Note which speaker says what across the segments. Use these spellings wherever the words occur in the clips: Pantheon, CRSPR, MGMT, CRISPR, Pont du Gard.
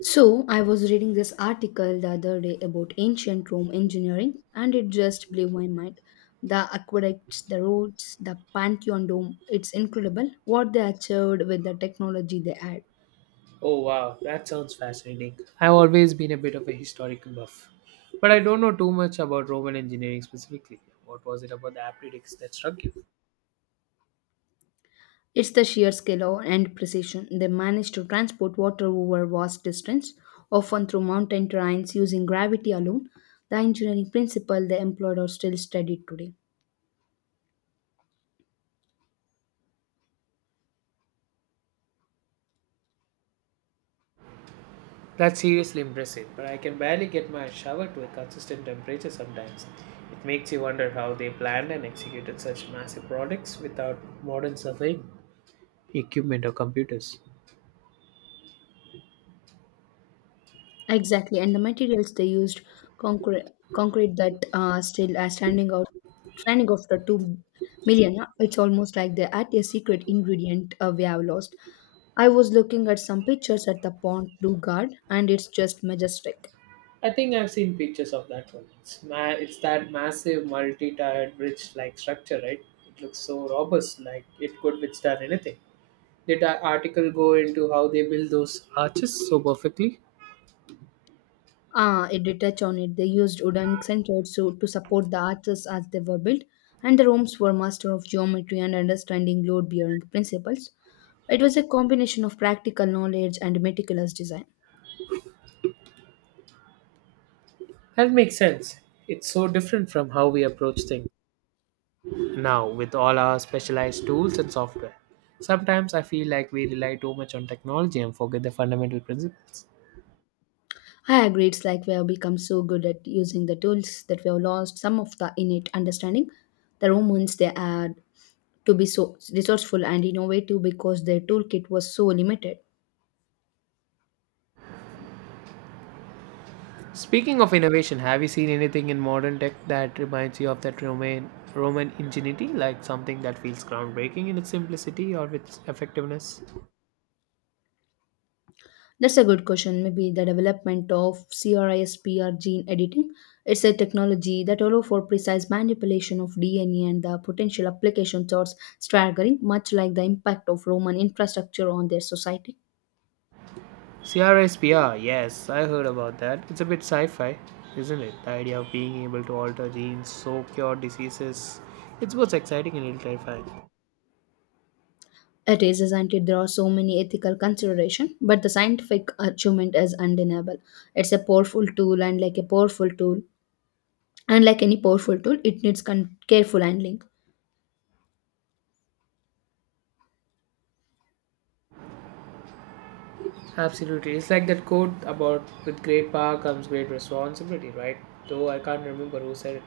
Speaker 1: So, I was reading this article the other day about ancient Rome engineering, and it just blew my mind. The aqueducts, the roads, the Pantheon Dome, it's incredible what they achieved with the technology they had.
Speaker 2: Oh wow, that sounds fascinating. I've always been a bit of a historical buff, but I don't know too much about Roman engineering specifically. What was it about the Aptidics that struck you?
Speaker 1: It's the sheer scale and precision. They managed to transport water over vast distance, often through mountain terrains using gravity alone. The engineering principle they employed are still studied today.
Speaker 2: That's seriously impressive, but I can barely get my shower to a consistent temperature sometimes. It makes you wonder how they planned and executed such massive projects without modern surveying equipment or computers.
Speaker 1: Exactly, and the materials they used concrete concrete that still are standing after 2 million. It's almost like they add a secret ingredient we have lost. I was looking at some pictures at the Pont du Gard, and it's just majestic.
Speaker 2: I think I've seen pictures of that one. It's, it's that massive multi-tiered bridge-like structure, right? It looks so robust, like it could withstand anything. Did that article go into how they build those arches so perfectly?
Speaker 1: Ah, it did touch on it. They used wooden centers to support the arches as they were built, and the rooms were master of geometry and understanding load-bearing principles. It was a combination of practical knowledge and meticulous design.
Speaker 2: That makes sense. It's so different from how we approach things now with all our specialized tools and software. Sometimes I feel like we rely too much on technology and forget the fundamental principles.
Speaker 1: I agree. It's like we have become so good at using the tools that we have lost some of the innate understanding. The Romans, they had to be so resourceful and innovative because their toolkit was so limited.
Speaker 2: Speaking of innovation, have you seen anything in modern tech that reminds you of that Roman ingenuity, like something that feels groundbreaking in its simplicity or its effectiveness?
Speaker 1: That's a good question. Maybe the development of CRISPR gene editing. It's a technology that allows for precise manipulation of DNA and the potential applications are staggering, much like the impact of Roman infrastructure on their society.
Speaker 2: CRSPR, yes, I heard about that. It's a bit sci-fi, isn't it? The idea of being able to alter genes, so cure diseases. It's both exciting and a little terrifying.
Speaker 1: It is, isn't it? There are so many ethical consideration, but the scientific achievement is undeniable. It's a powerful tool, and like a powerful tool, And like any powerful tool, it needs careful handling.
Speaker 2: Absolutely. It's like that quote about with great power comes great responsibility, right? Though I can't remember who said it.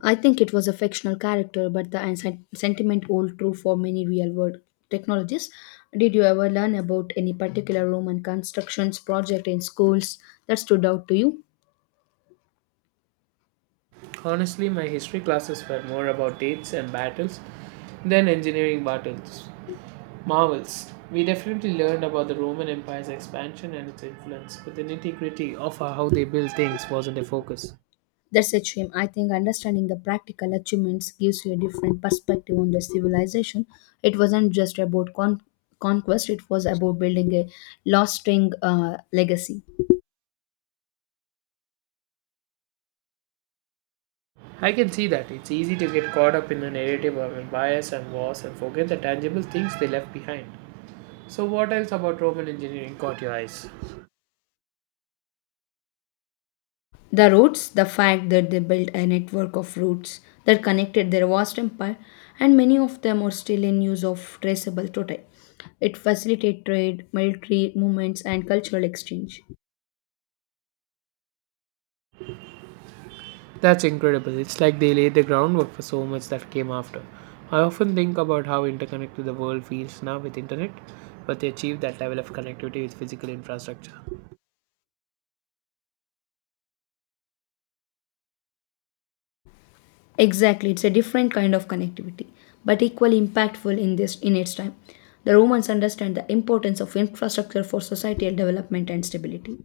Speaker 1: I think it was a fictional character, but the sentiment holds true for many real world technologies. Did you ever learn about any particular Roman constructions project in schools that stood out to you?
Speaker 2: Honestly, my history classes were more about dates and battles then engineering battles, marvels. We definitely learned about the Roman Empire's expansion and its influence, but the nitty gritty of how they built things wasn't a focus.
Speaker 1: That's a shame. I think understanding the practical achievements gives you a different perspective on the civilization. It wasn't just about conquest, it was about building a lasting legacy.
Speaker 2: I can see that it's easy to get caught up in the narrative of empires and wars and forget the tangible things they left behind. So, what else about Roman engineering caught your eyes?
Speaker 1: The roads, the fact that they built a network of routes that connected their vast empire, and many of them are still in use of traceable today. It facilitated trade, military movements, and cultural exchange.
Speaker 2: That's incredible. It's like they laid the groundwork for so much that came after. I often think about how interconnected the world feels now with internet, but they achieved that level of connectivity with physical infrastructure.
Speaker 1: Exactly, it's a different kind of connectivity, but equally impactful in this in its time. The Romans understand the importance of infrastructure for societal development and stability.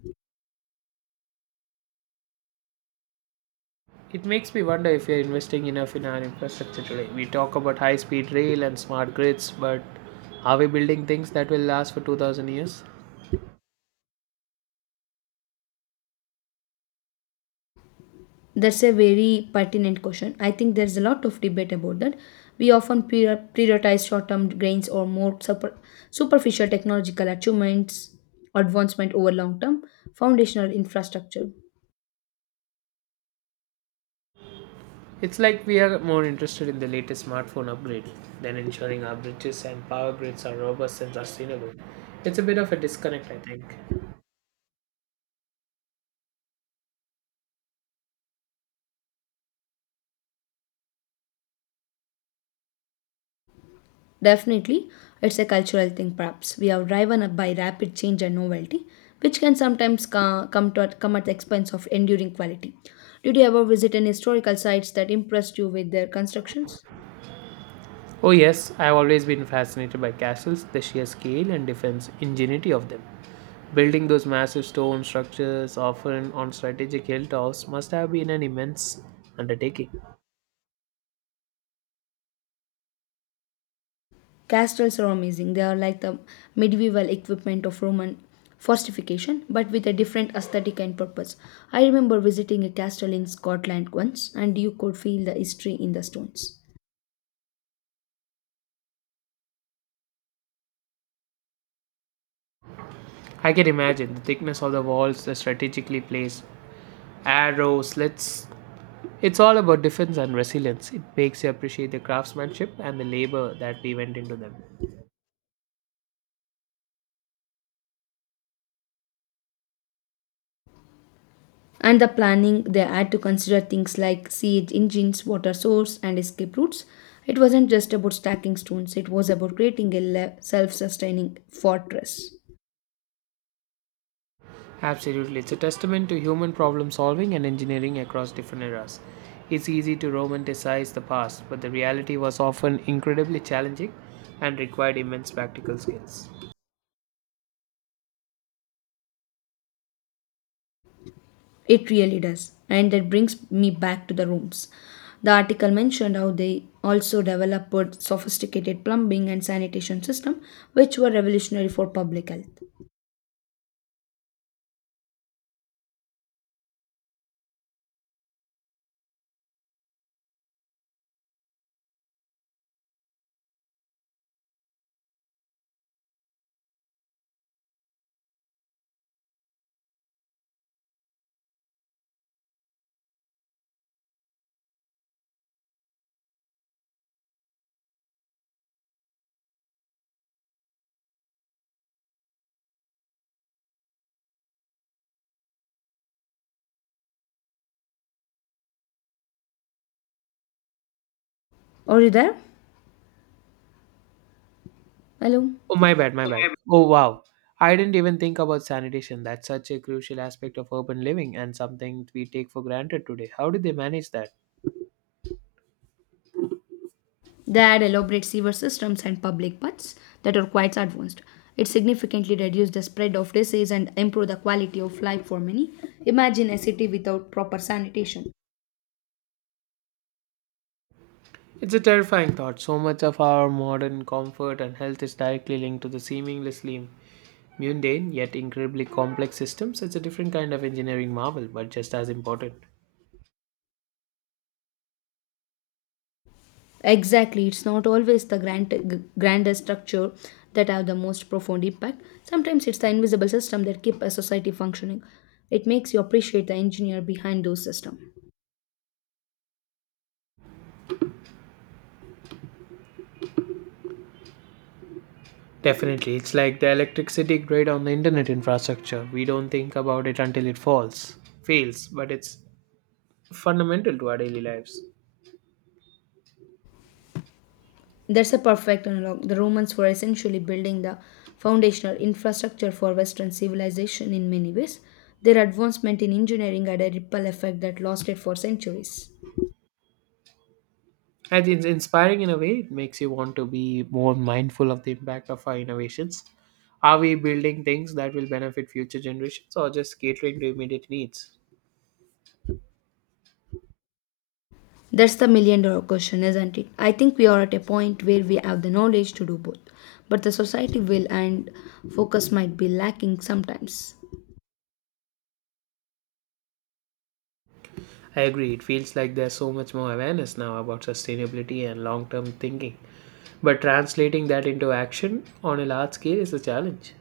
Speaker 2: It makes me wonder if we are investing enough in our infrastructure today. We talk about high speed rail and smart grids, but are we building things that will last for 2000 years?
Speaker 1: That's a very pertinent question. I think there's a lot of debate about that. We often prioritize short-term gains or more superficial technological achievements, advancement over long-term foundational infrastructure.
Speaker 2: It's like we are more interested in the latest smartphone upgrade than ensuring our bridges and power grids are robust and sustainable. It's a bit of a disconnect, I think.
Speaker 1: Definitely, it's a cultural thing, perhaps. We are driven up by rapid change and novelty, which can sometimes come at the expense of enduring quality. Did you ever visit any historical sites that impressed you with their constructions?
Speaker 2: Oh, yes, I've always been fascinated by castles, the sheer scale and defense ingenuity of them. Building those massive stone structures, often on strategic hilltops, must have been an immense undertaking.
Speaker 1: Castles are amazing. They are like the medieval equipment of Roman fortification, but with a different aesthetic and purpose. I remember visiting a castle in Scotland once, and you could feel the history in the stones.
Speaker 2: I can imagine the thickness of the walls, the strategically placed arrows, slits. It's all about defense and resilience. It makes you appreciate the craftsmanship and the labor that we went into them.
Speaker 1: And the planning they had to consider things like siege engines, water source, and escape routes. It wasn't just about stacking stones, it was about creating a self-sustaining fortress.
Speaker 2: Absolutely, it's a testament to human problem solving and engineering across different eras. It's easy to romanticize the past, but the reality was often incredibly challenging and required immense practical skills.
Speaker 1: It really does, and that brings me back to the rooms. The article mentioned how they also developed sophisticated plumbing and sanitation system, which were revolutionary for public health. Are you there? Hello?
Speaker 2: Oh, my bad. Oh, wow. I didn't even think about sanitation. That's such a crucial aspect of urban living and something we take for granted today. How do they manage that?
Speaker 1: They had elaborate sewer systems and public paths that are quite advanced. It significantly reduced the spread of disease and improved the quality of life for many. Imagine a city without proper sanitation.
Speaker 2: It's a terrifying thought. So much of our modern comfort and health is directly linked to the seamlessly mundane yet incredibly complex systems. It's a different kind of engineering marvel, but just as important.
Speaker 1: Exactly, it's not always the grandest structure that have the most profound impact. Sometimes it's the invisible system that keep a society functioning. It makes you appreciate the engineer behind those systems.
Speaker 2: Definitely, it's like the electricity grid on the internet infrastructure. We don't think about it until it fails, but it's fundamental to our daily lives.
Speaker 1: That's a perfect analog. The Romans were essentially building the foundational infrastructure for Western civilization in many ways. Their advancement in engineering had a ripple effect that lasted for centuries.
Speaker 2: I think it's inspiring in a way. It makes you want to be more mindful of the impact of our innovations. Are we building things that will benefit future generations or just catering to immediate needs?
Speaker 1: That's the million dollar question, isn't it? I think we are at a point where we have the knowledge to do both, but the society will and focus might be lacking sometimes.
Speaker 2: I agree. It feels like there's so much more awareness now about sustainability and long term thinking. But translating that into action on a large scale is a challenge.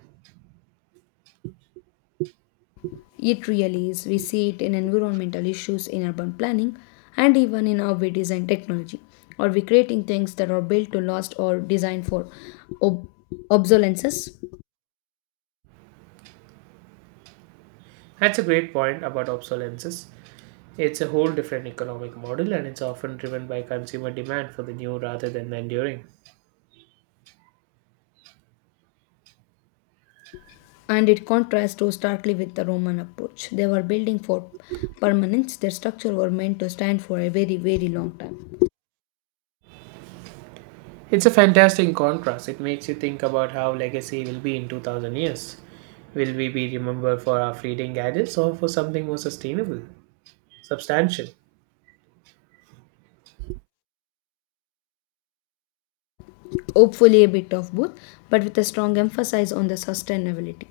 Speaker 1: It really is. We see it in environmental issues in urban planning and even in how we design technology. Are we creating things that are built to last or designed for ob- obsolescence?
Speaker 2: That's a great point about obsolescence. It's a whole different economic model and it's often driven by consumer demand for the new rather than the enduring.
Speaker 1: And it contrasts so starkly with the Roman approach. They were building for permanence, their structure were meant to stand for a very, very long time.
Speaker 2: It's a fantastic contrast. It makes you think about how legacy will be in 2000 years. Will we be remembered for our fleeting gadgets or for something more substantial?
Speaker 1: Hopefully, a bit of both, but with a strong emphasis on the sustainability.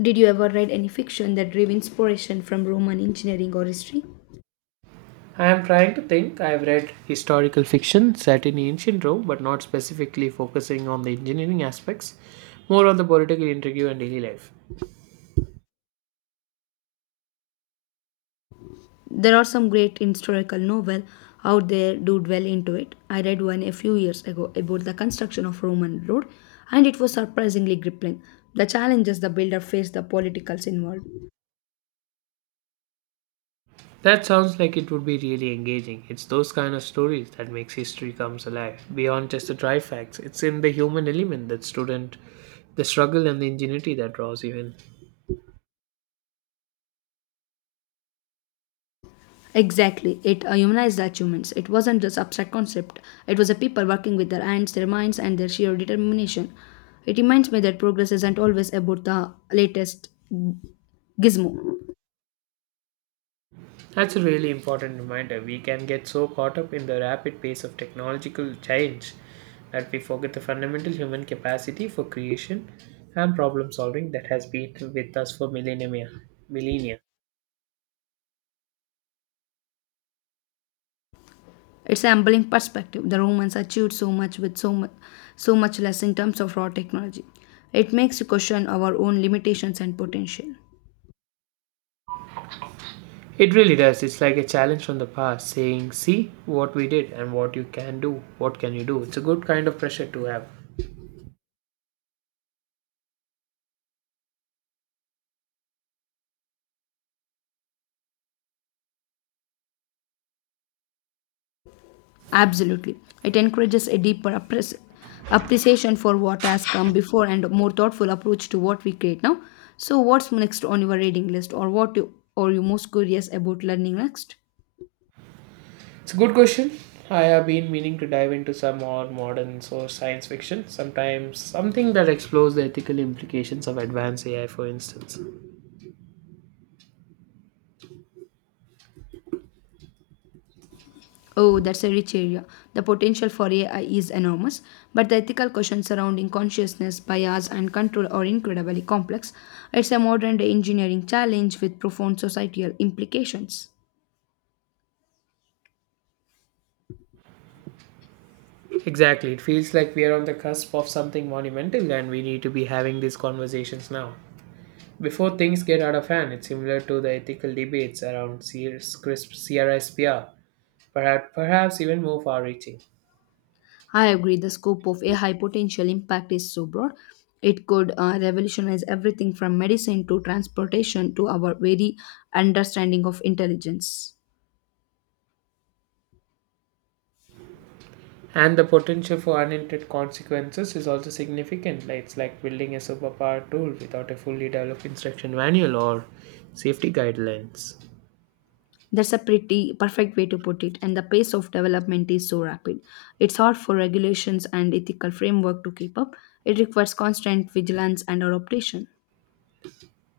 Speaker 1: Did you ever read any fiction that drew inspiration from Roman engineering or history?
Speaker 2: I am trying to think. I have read historical fiction set in ancient Rome, but not specifically focusing on the engineering aspects, more on the political intrigue and daily life.
Speaker 1: There are some great historical novel out there do dwell into it. I read one a few years ago about the construction of Roman road, and it was surprisingly gripping. The challenges the builder faced, the politicals involved.
Speaker 2: That sounds like it would be really engaging. It's those kind of stories that makes history comes alive. Beyond just the dry facts, it's in the human element that the struggle and the ingenuity that draws you in.
Speaker 1: Exactly, it humanized the achievements. It wasn't just abstract concept. It was a people working with their hands, their minds, and their sheer determination. It reminds me that progress isn't always about the latest gizmo.
Speaker 2: That's a really important reminder. We can get so caught up in the rapid pace of technological change that we forget the fundamental human capacity for creation and problem solving that has been with us for millennia.
Speaker 1: It's an humbling perspective. The Romans achieved so much with so much less in terms of raw technology. It makes you question our own limitations and potential.
Speaker 2: It really does. It's like a challenge from the past saying, see what we did and what you can do. What can you do? It's a good kind of pressure to have.
Speaker 1: Absolutely. It encourages a deeper appreciation for what has come before and a more thoughtful approach to what we create now. So, what's next on your reading list, or are you most curious about learning next?
Speaker 2: It's a good question. I have been meaning to dive into some more modern source science fiction, sometimes something that explores the ethical implications of advanced AI, for instance.
Speaker 1: Oh, that's a rich area. The potential for AI is enormous, but the ethical questions surrounding consciousness, bias, and control are incredibly complex. It's a modern day engineering challenge with profound societal implications.
Speaker 2: Exactly. It feels like we are on the cusp of something monumental and we need to be having these conversations now. Before things get out of hand, it's similar to the ethical debates around CRISPR perhaps, perhaps even more far reaching.
Speaker 1: I agree, the scope of AI potential impact is so broad. It could revolutionize everything from medicine to transportation to our very understanding of intelligence.
Speaker 2: And the potential for unintended consequences is also significant. Like it's like building a superpower tool without a fully developed instruction manual or safety guidelines.
Speaker 1: That's a pretty perfect way to put it, and the pace of development is so rapid. It's hard for regulations and ethical framework to keep up. It requires constant vigilance and adaptation.